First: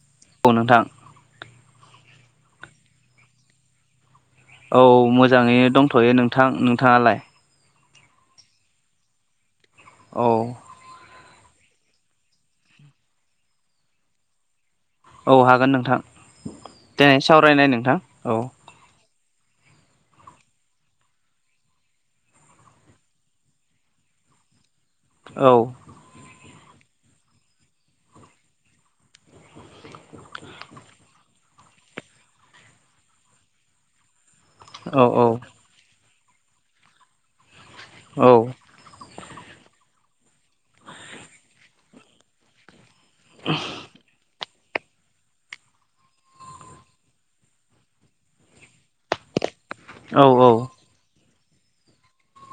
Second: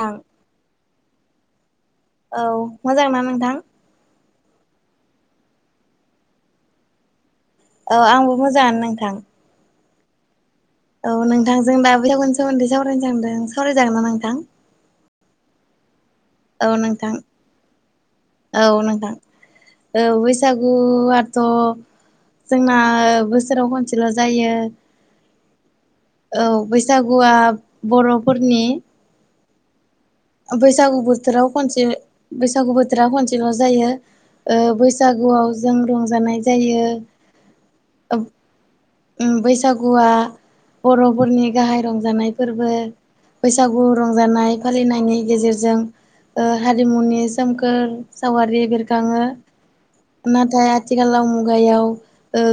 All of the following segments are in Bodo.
आं औ नोंथां। औ मोजां ना नोंथां? औ मोजाङैनो दंथ'यो नोंथां। नोंथाङालाय? औ आंबो मोजाङानो नोंथां। औ। औ नोंथांजों दा बेैसागुनि सोमोन्दै सावरायनो सानदों, सावरायजागोन ना नोंथां? औ हागोन नोंथां औ नोंथां दिनाय सावरायनाय नोंथां औ। औ नोंथां। औ बैसागु आथ' जोंना बोसोराव खनसेल' जायो। औ। औ बैसागुआ बर'फोरनि बैसागु बोथोराव खनसे बैसागु बोथोरा खनसेल' जायो। ओ औ औ बैसागुआव जों रंजानाय जायो। औ। बैसागुआ बर'फोरनि गाहाय रंजानाय फोरबो। बैसागु रंजानाय फालिनायनि गेजेरजों हारिमुनि सोमखोर सावगारि बेरखाङो। औ औ नाथाय आथिखालाव मुगायाव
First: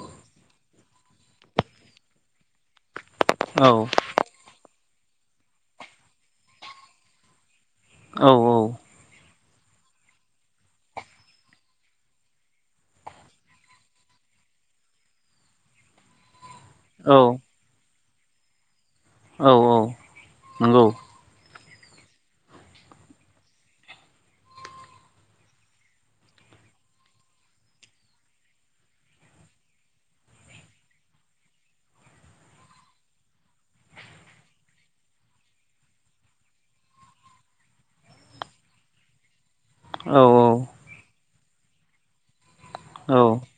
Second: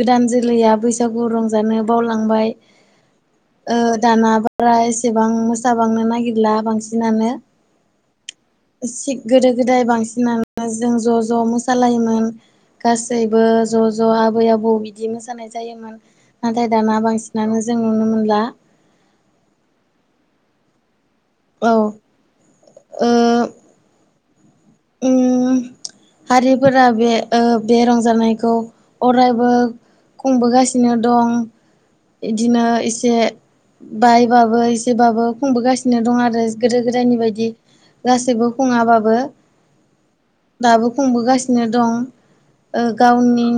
गोदान जोलैया बैसा सागु रंजानो बावलांबाय। औ दाना फ्राय एसेबां मोसाबांनो नागिरला बांसिनानो। औ औ। सि गोदो-गोदाय बांसिनानो जों ज' ज' मोसालायोमोन। गासैबो ज' ज' आबै आबौ बिदि मोसानाय जायोमोन। नाथाय दाना औ बांसिनानो जों नुनो मोनला। औ औ नोंगौ। औ। उम हारिफोरा बे ओ बे रंजानायखौ अरायबो खुंबोगासिनो दं इदिनो एसे बायबाबो एसेबाबो खुंबोगासिनो दं आरो गोदो गोदायनि बायदि गासैबो खुङाबाबो। औ दाबो खुंबोगासिनो दं औ ओ-गावनि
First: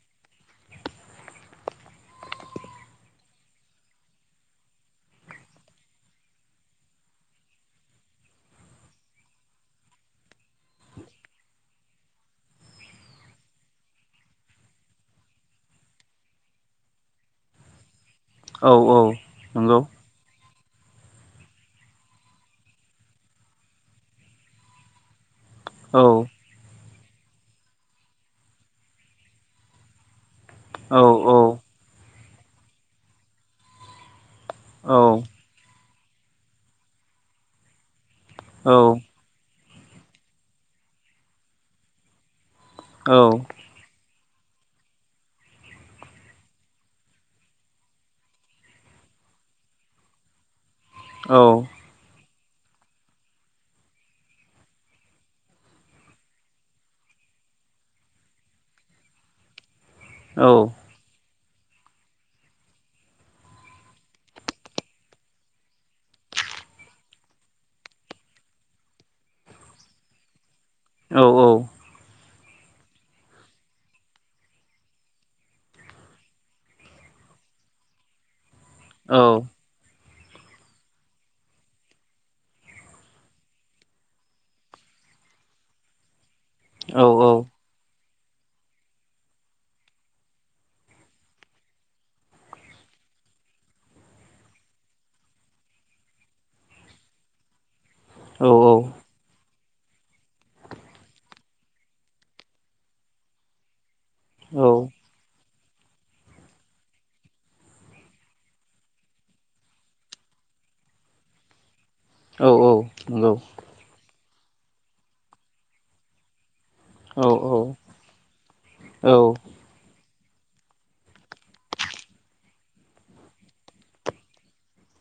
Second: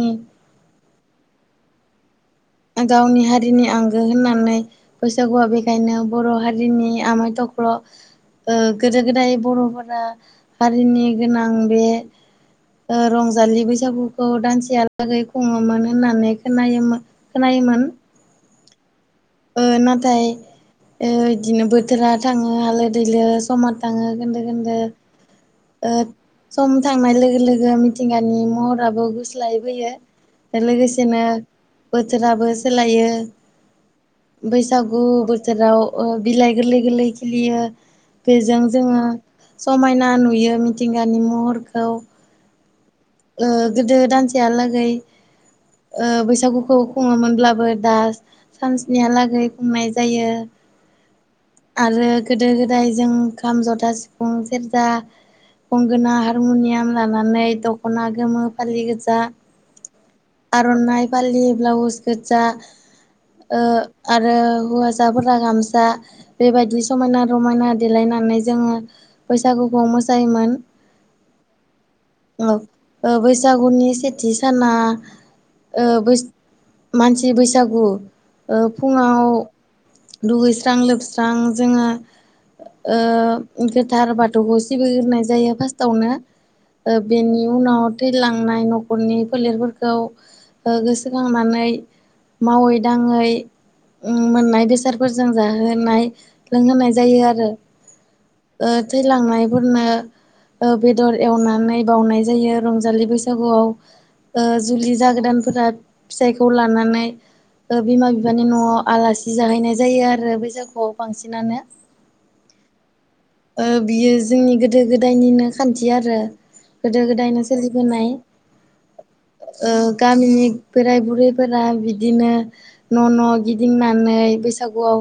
गावनि हारिनि आंगो होननानै। बैसागुआव बेखायनो बर हारिनि आमाइ थख्ल। ओ-गोदो गोदाय बरफोरा हारिनि गोनां बे रंजालि बैसागुखौ दानसेयालागै खुङोमोन होननानै खोनायोमोन। खोनायोमोन औ औ नंगौ ओ-नाथाय ओ-बिदिनो बोथोरा थाङो आलो-दैलो समाव थाङो गोनदो-गोनदो। ओ औ नंगौ औ सम थांनाय लोगो-लोगो मिथिंगानि महराबो गुस्लायबोयो। औ लोगोसेनो बोथोराबो सोलायो बैसागु बोथ- राव बिलाइ गोरलै गोरलै खिलियो बेजों जोङो समायना नु नुयो मिथिंगानि महरखौ ओ गोदो दानसेहालागै ओ-बैसागुखौ खुङोमोनब्लाबो दा सानस्निहालागै खुंनाय जायो। औ आरो गोदो गोदाय जों खाम जथा सिफुं सेरजा। गंगोना हारमुनियाम लानानै दखना गोमो फालि गोजा। आरनाइ फालि ब्लाउस गोजा। ओ-आरो हौवसाफोरा गामसा। बेबायदि समायना-रमायना देलायनानै जोङो बैसागुखौ मोसायोमोन। औ औ औ ओ-बैसागुनि सेथि साना। ओ बै मानसि बैसागु ओ फुङा औ दुगैस्रां लोबस्रां जोङो। गोथार बाथौखौ सिबिग्रोनाय जायो फार्स्टआवनो। बेनि उनाव थैलांनाय नखरनि फोलेरफोरखौ। खौ गोसोखांनानै मावै दाङै। मोननाय बेसादफोरजों जाहोनाय लोंहोनाय जायो आरो। ओ-थैलांनाय फोरनो बेदर एवनानै बावनाय जायो रंजालि बैसागुआव। जुलि जागोदानफोरा फिसाइखौ लानानै। बिमा बिफानि नआव आलासि जाहैनाय जायो आरो बैसागुआव बांसिनानो। औ औ नंगौ ओ-बियो जोंनि गोदो गोदायनिनो खान्थि आरो। गोदो गोदायनो सोलिबोनाय। ओ गामिनि बोराइ-बुरैफोरा बिदिनो। न न गिदिंनानै बैसागुआव।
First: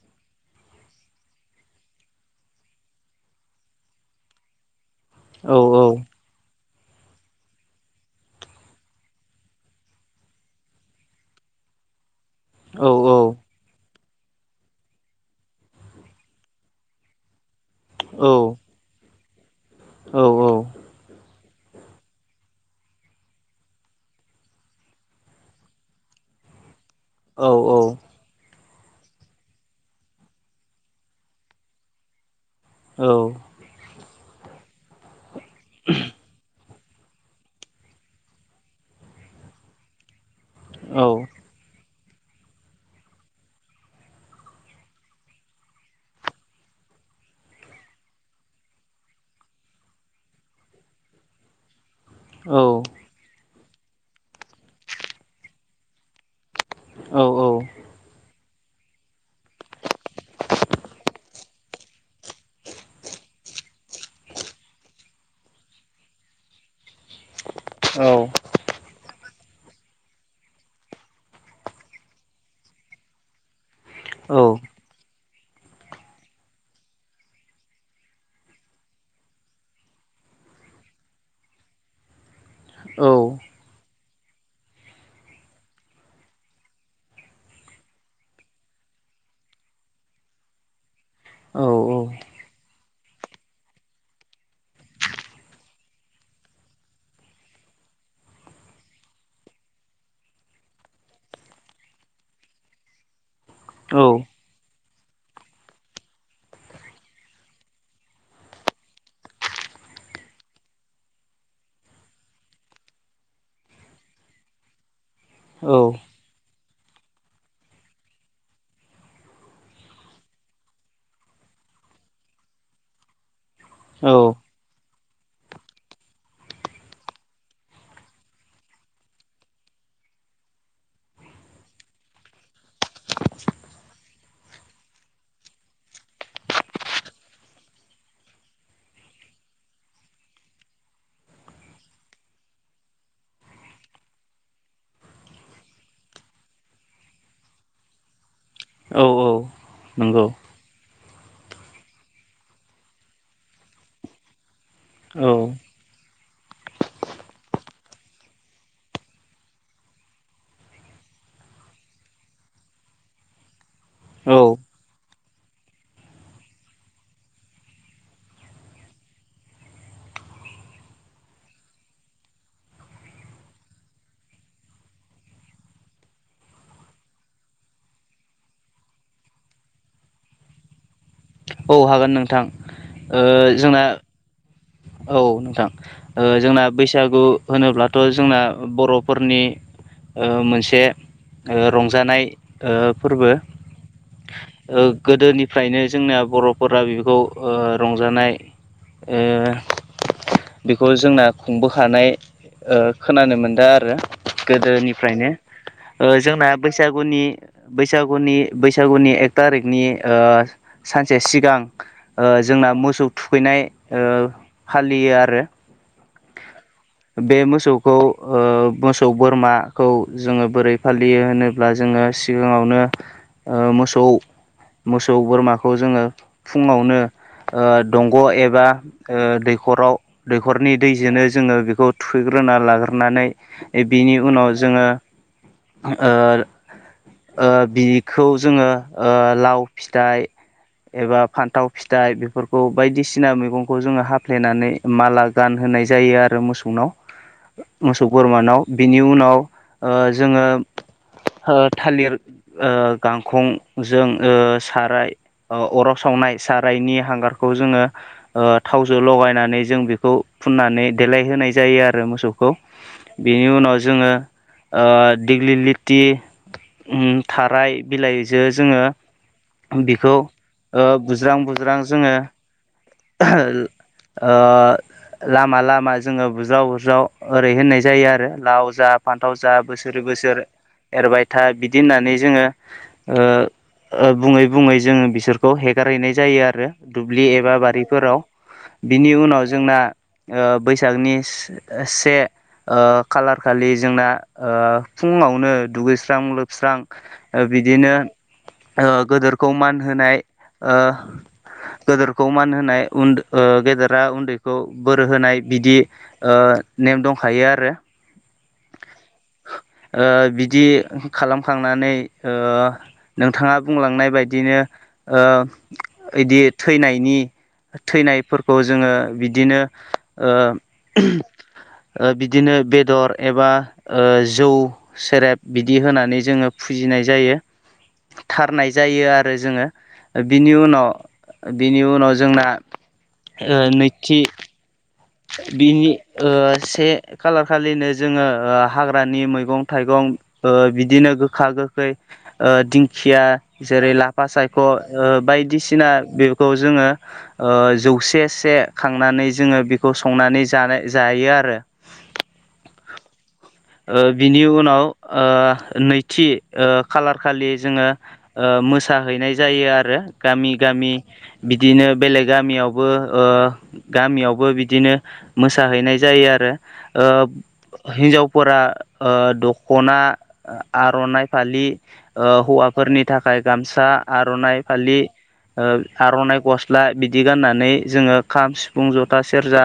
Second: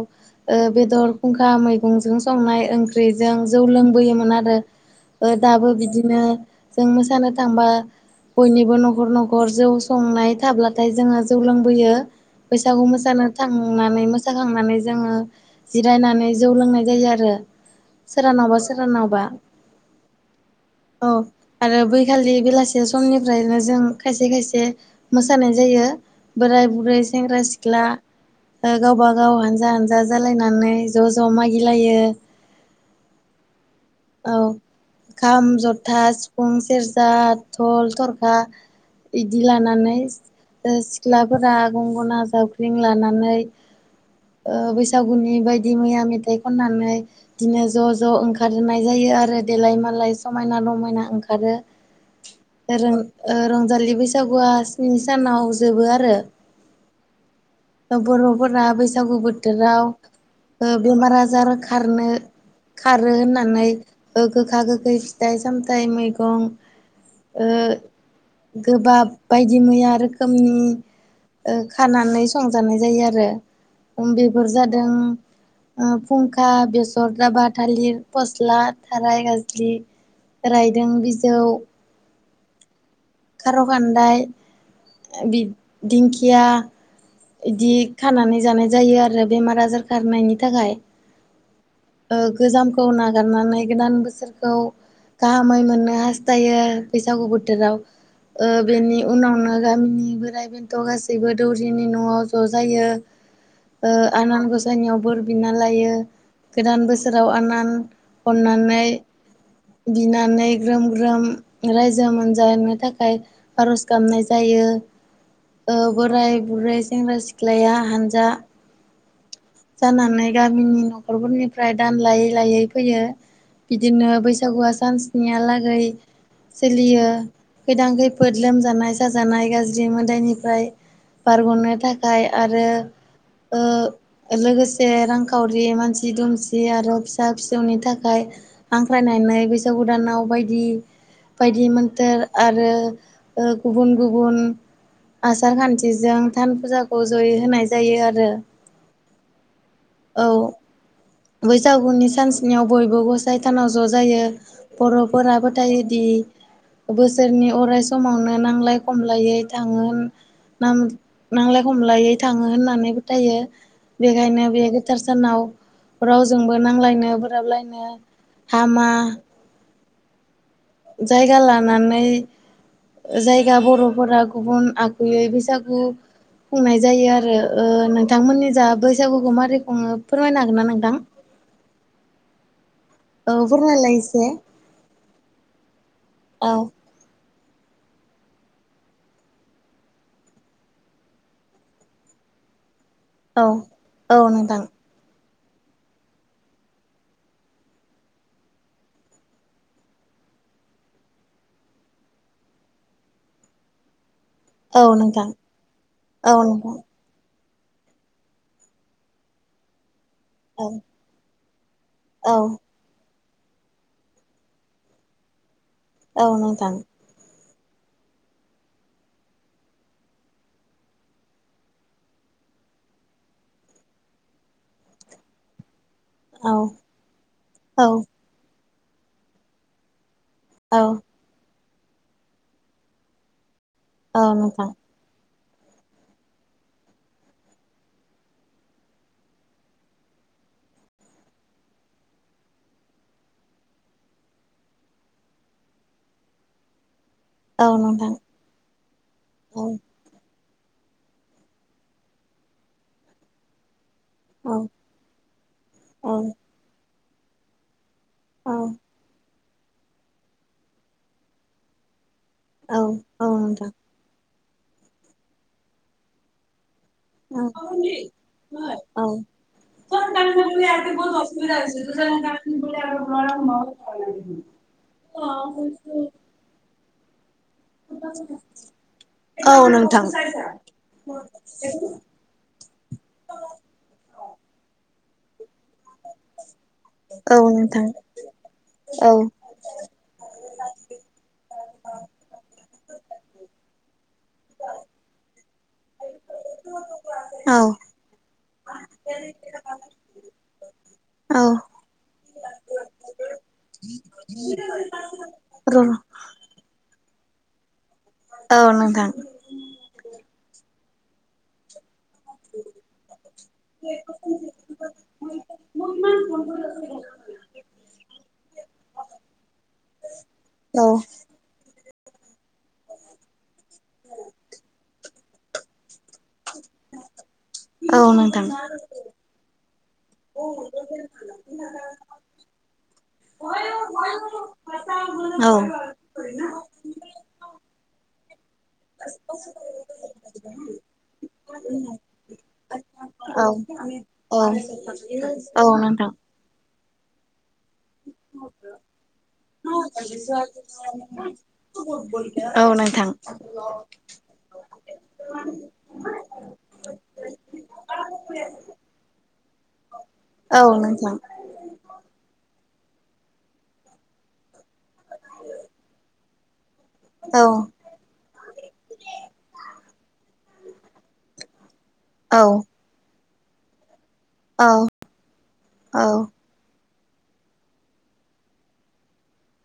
ओ बेदर खुंखा मैगंजों संनाय ओं सुख्रिजों जौ लोंबोयोमोन आरो दाबो बिदिनो। जों मोसानो थांबा। बयनिबो नखर नखर जौ संनाय थाब्लाथाय जोङो जौ लोंबोयो। औ बैसागु औ औ मोसानो थांनानै मो जाखांनानै जोङो जिरायनानै जौ लोंनाय जायो आरो। औ सोरानावबा-सोरानावबा औ औ आरो बैखालि बेलासे समनिफ्रायनो जों खायसे खायसे। मोसानाय जायो बोराय बुरै सेंग्रा सिख्ला। गावबा गाव हानजा हानजा जालायनानै ज' ज' मागिलायो। औ। औ खाम जथा सिफुं सेरजा थल थरखा बिदि लानानै सिख्लाफोरा गंगना जाबख्रिं लानानै ओ बैसागुनि बायदि मैया मेथाइ खननानै बिदिनो ज' ज' ओंखार रोंनाय जायो आरो देलाय मालाय समायना रमायना ओंखारो ओ रंजालि बैसागुआ स्नि सानाव जोबो आरो। औ औ। बर'फोरा बैसागु बोथोराव ओ बेमार आजार खारनो खारो होननानै गोखा गोखै फिथाइ सामथाइ मैगं ओ गोबाब बायदि मैया रोखोमनि खानानै संजानाय जायो आरो अम बेेफोर जादों ओ फुंखा बेसर दाबा थालिर फस्ला थाराय गाज्लि रायदों बिजौ खार' खान्दाय दिंखिया इदि खानानै जानाय जायो आरो बेमार आजार खारनायनि थाखाय औ औ गोजामखौ नागारनानै गोदान बोसोरखौ गाहामै मोननो हास्थायो बैसागु बोथोराव। ओ बेनि उनावनो गामिनि बोराइ थ'' गासैबो दौरिनि न'आव ज' जायो आनान गसानियाव बोर बिना लायो गोदान बोसोराव आनान अननानै बिनानै ग्रोम -ग्रोम रायजो मोनजानो थाखाय थाखाय आर'ज गाबनाय जायो बोराय बुरै सेंग्रा सिख्लाया हानजा जानानै गामिनि न'खरफोरनिफ्राय दान लायै -लायै फैयो औ बिदिनो बैसागुआ सानसनिहालागै सोलियो गोैदां खैफोद लोमजानाय साजानाय गाज्रि मोदायनिफ्राय बारग'नो थाखाय आरो लोगोसे रांखावरि मानसि दुमसि आरो फिसा फिसौनि थाखाय हांख्रायनानै बैसागु गोदानाव बायदि- बायदि मोन थोर आरो गुबुन गुबुन आसार खान्थिजों थान फुजाखौ जयै होनाय जायो आरो। औ औ नंगौ औ बैसागुनि सान स्नियाव बयबो गसाय थानाव ज' जायो औ बर'फोराबोथायोदि बोसोरनि अराय समावनो नांजलाय खमलायै थाङो नांलाय खमलायै थाङो होननानै फोथायो बेखायनो औ बे गोथार सानाव रावजोंबो नांलायनो बोराबलायनो हामा जायगा लानानै जायगा बर'फोरा गुबुन आगुयै बैसागु खुंनाय जायो आरो नोंथांमोननि जा बैसागुखौ मारै खुङो फोरमायनो हागोन ना नोंथां? औ हागोन नोंथां औ जोंना फोरमायलाय एसे औ नोंथां औ जोंना बैसागु होनोब्लाथ' जोंना बर'फोरनि ओ मोनसे ओ रंजानाय फोरबो औ औ नोंथां ओ गोदोनिफ्रायनो जोंना बर'फोरा बेखौ रंजानाय ओ बेखौ जोंना खुंबोखानाय ओ खोनानो मोनदों आरो औ गोदोनिफ्रायनो नोंथां ओ औ जोंना नोंथां बैसा गुनि बैसागुनि बैसागुनि एक थारिकनि ओ ओं सानसे सिगां ओ जोंना मोसौ थुखैनाय ओ फालियो आरो औ नोंथां बे मोसौखौ ओ मोसौ बोरमाखौ जोङो बोरै फालियो होनो ब्ला जोङो सिगाङावनो ओ मोसौ मोसौ बोरमाखौ जोङो औ फुङावनो ओ औ दंग' ओ एबा दैखराव दैखरनि औ दैजोंनो जोङो बेखौ थुखैग्रोना लाग्रोनानै बिनि औ उनाव नोंथां जोङो ओ ओ बिखौ जोङो ओ लाव फिथाइ एबा फान्थाव फिथाइ बेफोरखौ बायदिसिना मैगंखौ जोङो हाफ्लेनानै माला गान होनाय जायो आरो मोसौनाव। औ मोसौ नोंथां बोरमानाव बिनि उनाव औ ओ जोङो ओ थालिर ओ गांखंजों ओ औ साराय अ अराव सावनाय सारायनि हांगारखौ जोङो ओ औ थावजों लगायनानै जों बेखौ फुननानै देलायहोनाय जायो आरो मोसौखौ औ औ बेनि नोंथां उनाव जोङो ओ दिग्लिलिथि उम औ थाराय बिलाइजो जोङो बिखौ ओ बुज्रां बुज्रां जोङो [inaudible] ओ लामा लामा जोङो बुज्राव बुरज्राव ओरै होननाय जायो आरो लाव जा फान्थाव जा औ बोसोर नोंथां बोसोर एरबाय था बिदि होननानै जोङो ओ बुङै बुङै जोङो बिसोर खौ हेगारहैनाय जायो आरो दुब्लि औ एबा नोंथां बारिफोराव औ बिनि उनाव जोंना ओ बैसागनि से ओ खालार खालि जोंना ओ फुंङावनो दुगैस्रां लो स्रां ओ औ बिदिनो ओ गोदोखौ मान होनाय ओ गोदोरखौ मान होनाय उन ओ गेदेरा उन्दैखौ बोर होनाय र' बिदि ओ नेम दंखायो आरो औ नोंथां। ओ बिदि खालामखांनानै ओ नोंथाङा बुंलांनाय बायदिनो ओ इदि थैनायनि थैनायफोरखौ जोङो बिदिनो ओ ओ बिदिनो बेदर एबा ओ जौ सेरेब बिदि होनानै जोङो फुजिनाय जायो। औ औ नोंथां थारनाय जायो आरो जोङो बिनि उनाव बिनि उनाव जोंना ओ नैथि बिनि ओ से खालार औ खालिनो जोङो हाग्रा औ ग्रानि मैगं थाइगं ओ बिदिनो गोखा गोखै ओ दिंखिया जेरै लाफा औ सायख' ओ बायदिसिना नोंथां बे खौ जोङो ओ जौसे से खांनानै औ जोङो बेखौ संनानै जानाय जायो आरो नोंथां ओ बिनि उनाव ओ नैथि ओ खालार खालि जोङो ओ मोसाहैनाय जायो आरो गामि औ गामि नोंथां बिदिनो बेलेग गामियावबो ओ गामियावबो बि दिनो मोसाहैनाय जायो आरो ओ औ हिन्जावफोरा ओ दख'ना आर'नाय फालि औ ओ हौवा फोरनि थाखाय गामसा आर'नाइ औ फालि ओ आर'नाइ गस स्ला बिदि गाननानै जोङो खाम सिफुं जथा सेरजा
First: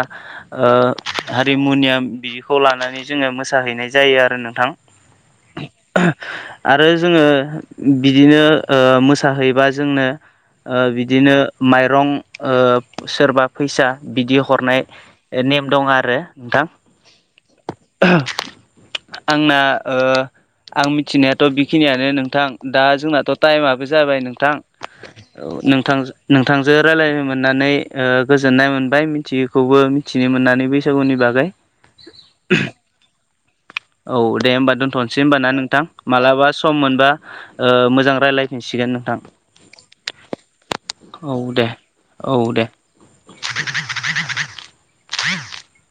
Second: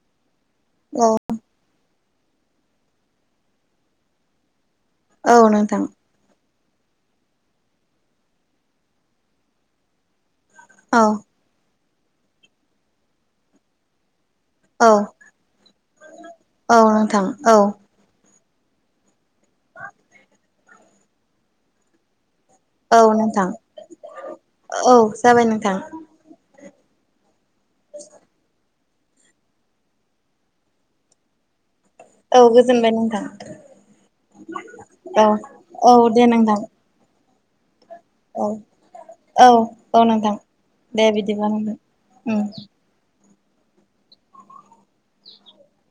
औ हारिमुनियाम बिदिखौ लानानै जोङो मोसाहैनाय जायो आरो नोंथां औ नोंथां आरो जोङो बिदिनो मोसाहैबा जोंनो ओ औ बिदिनो माइरं ओ सोरबा फैसा बिदि हरनाय औ नेम दं आरो औ औ नोंथां आंना ओ आं मिथिनायाथ' बेखिनियानो नोंथां दा औ जोंनाथ' नोंथां टाइमाबो जाबाय नोंथां औ नोंथां थांजों रायलायनो मोननानै ओ गोजोननाय मोनबाय थियि खौबो मिथिनो मोननानै बैसागुनि बागै औ गोजोनबाय नोंथां औ दे होमबा दोनथ'नोसै औ होनबा ना नोंथां औ दे मालाबा नोंथां सम मोनबा मोजां औ रायज्लायफिनसिगोन नोंथां औ औ नोंथां दे औ बिदिब्ला दे नोंथां औ उम दे [inaudible]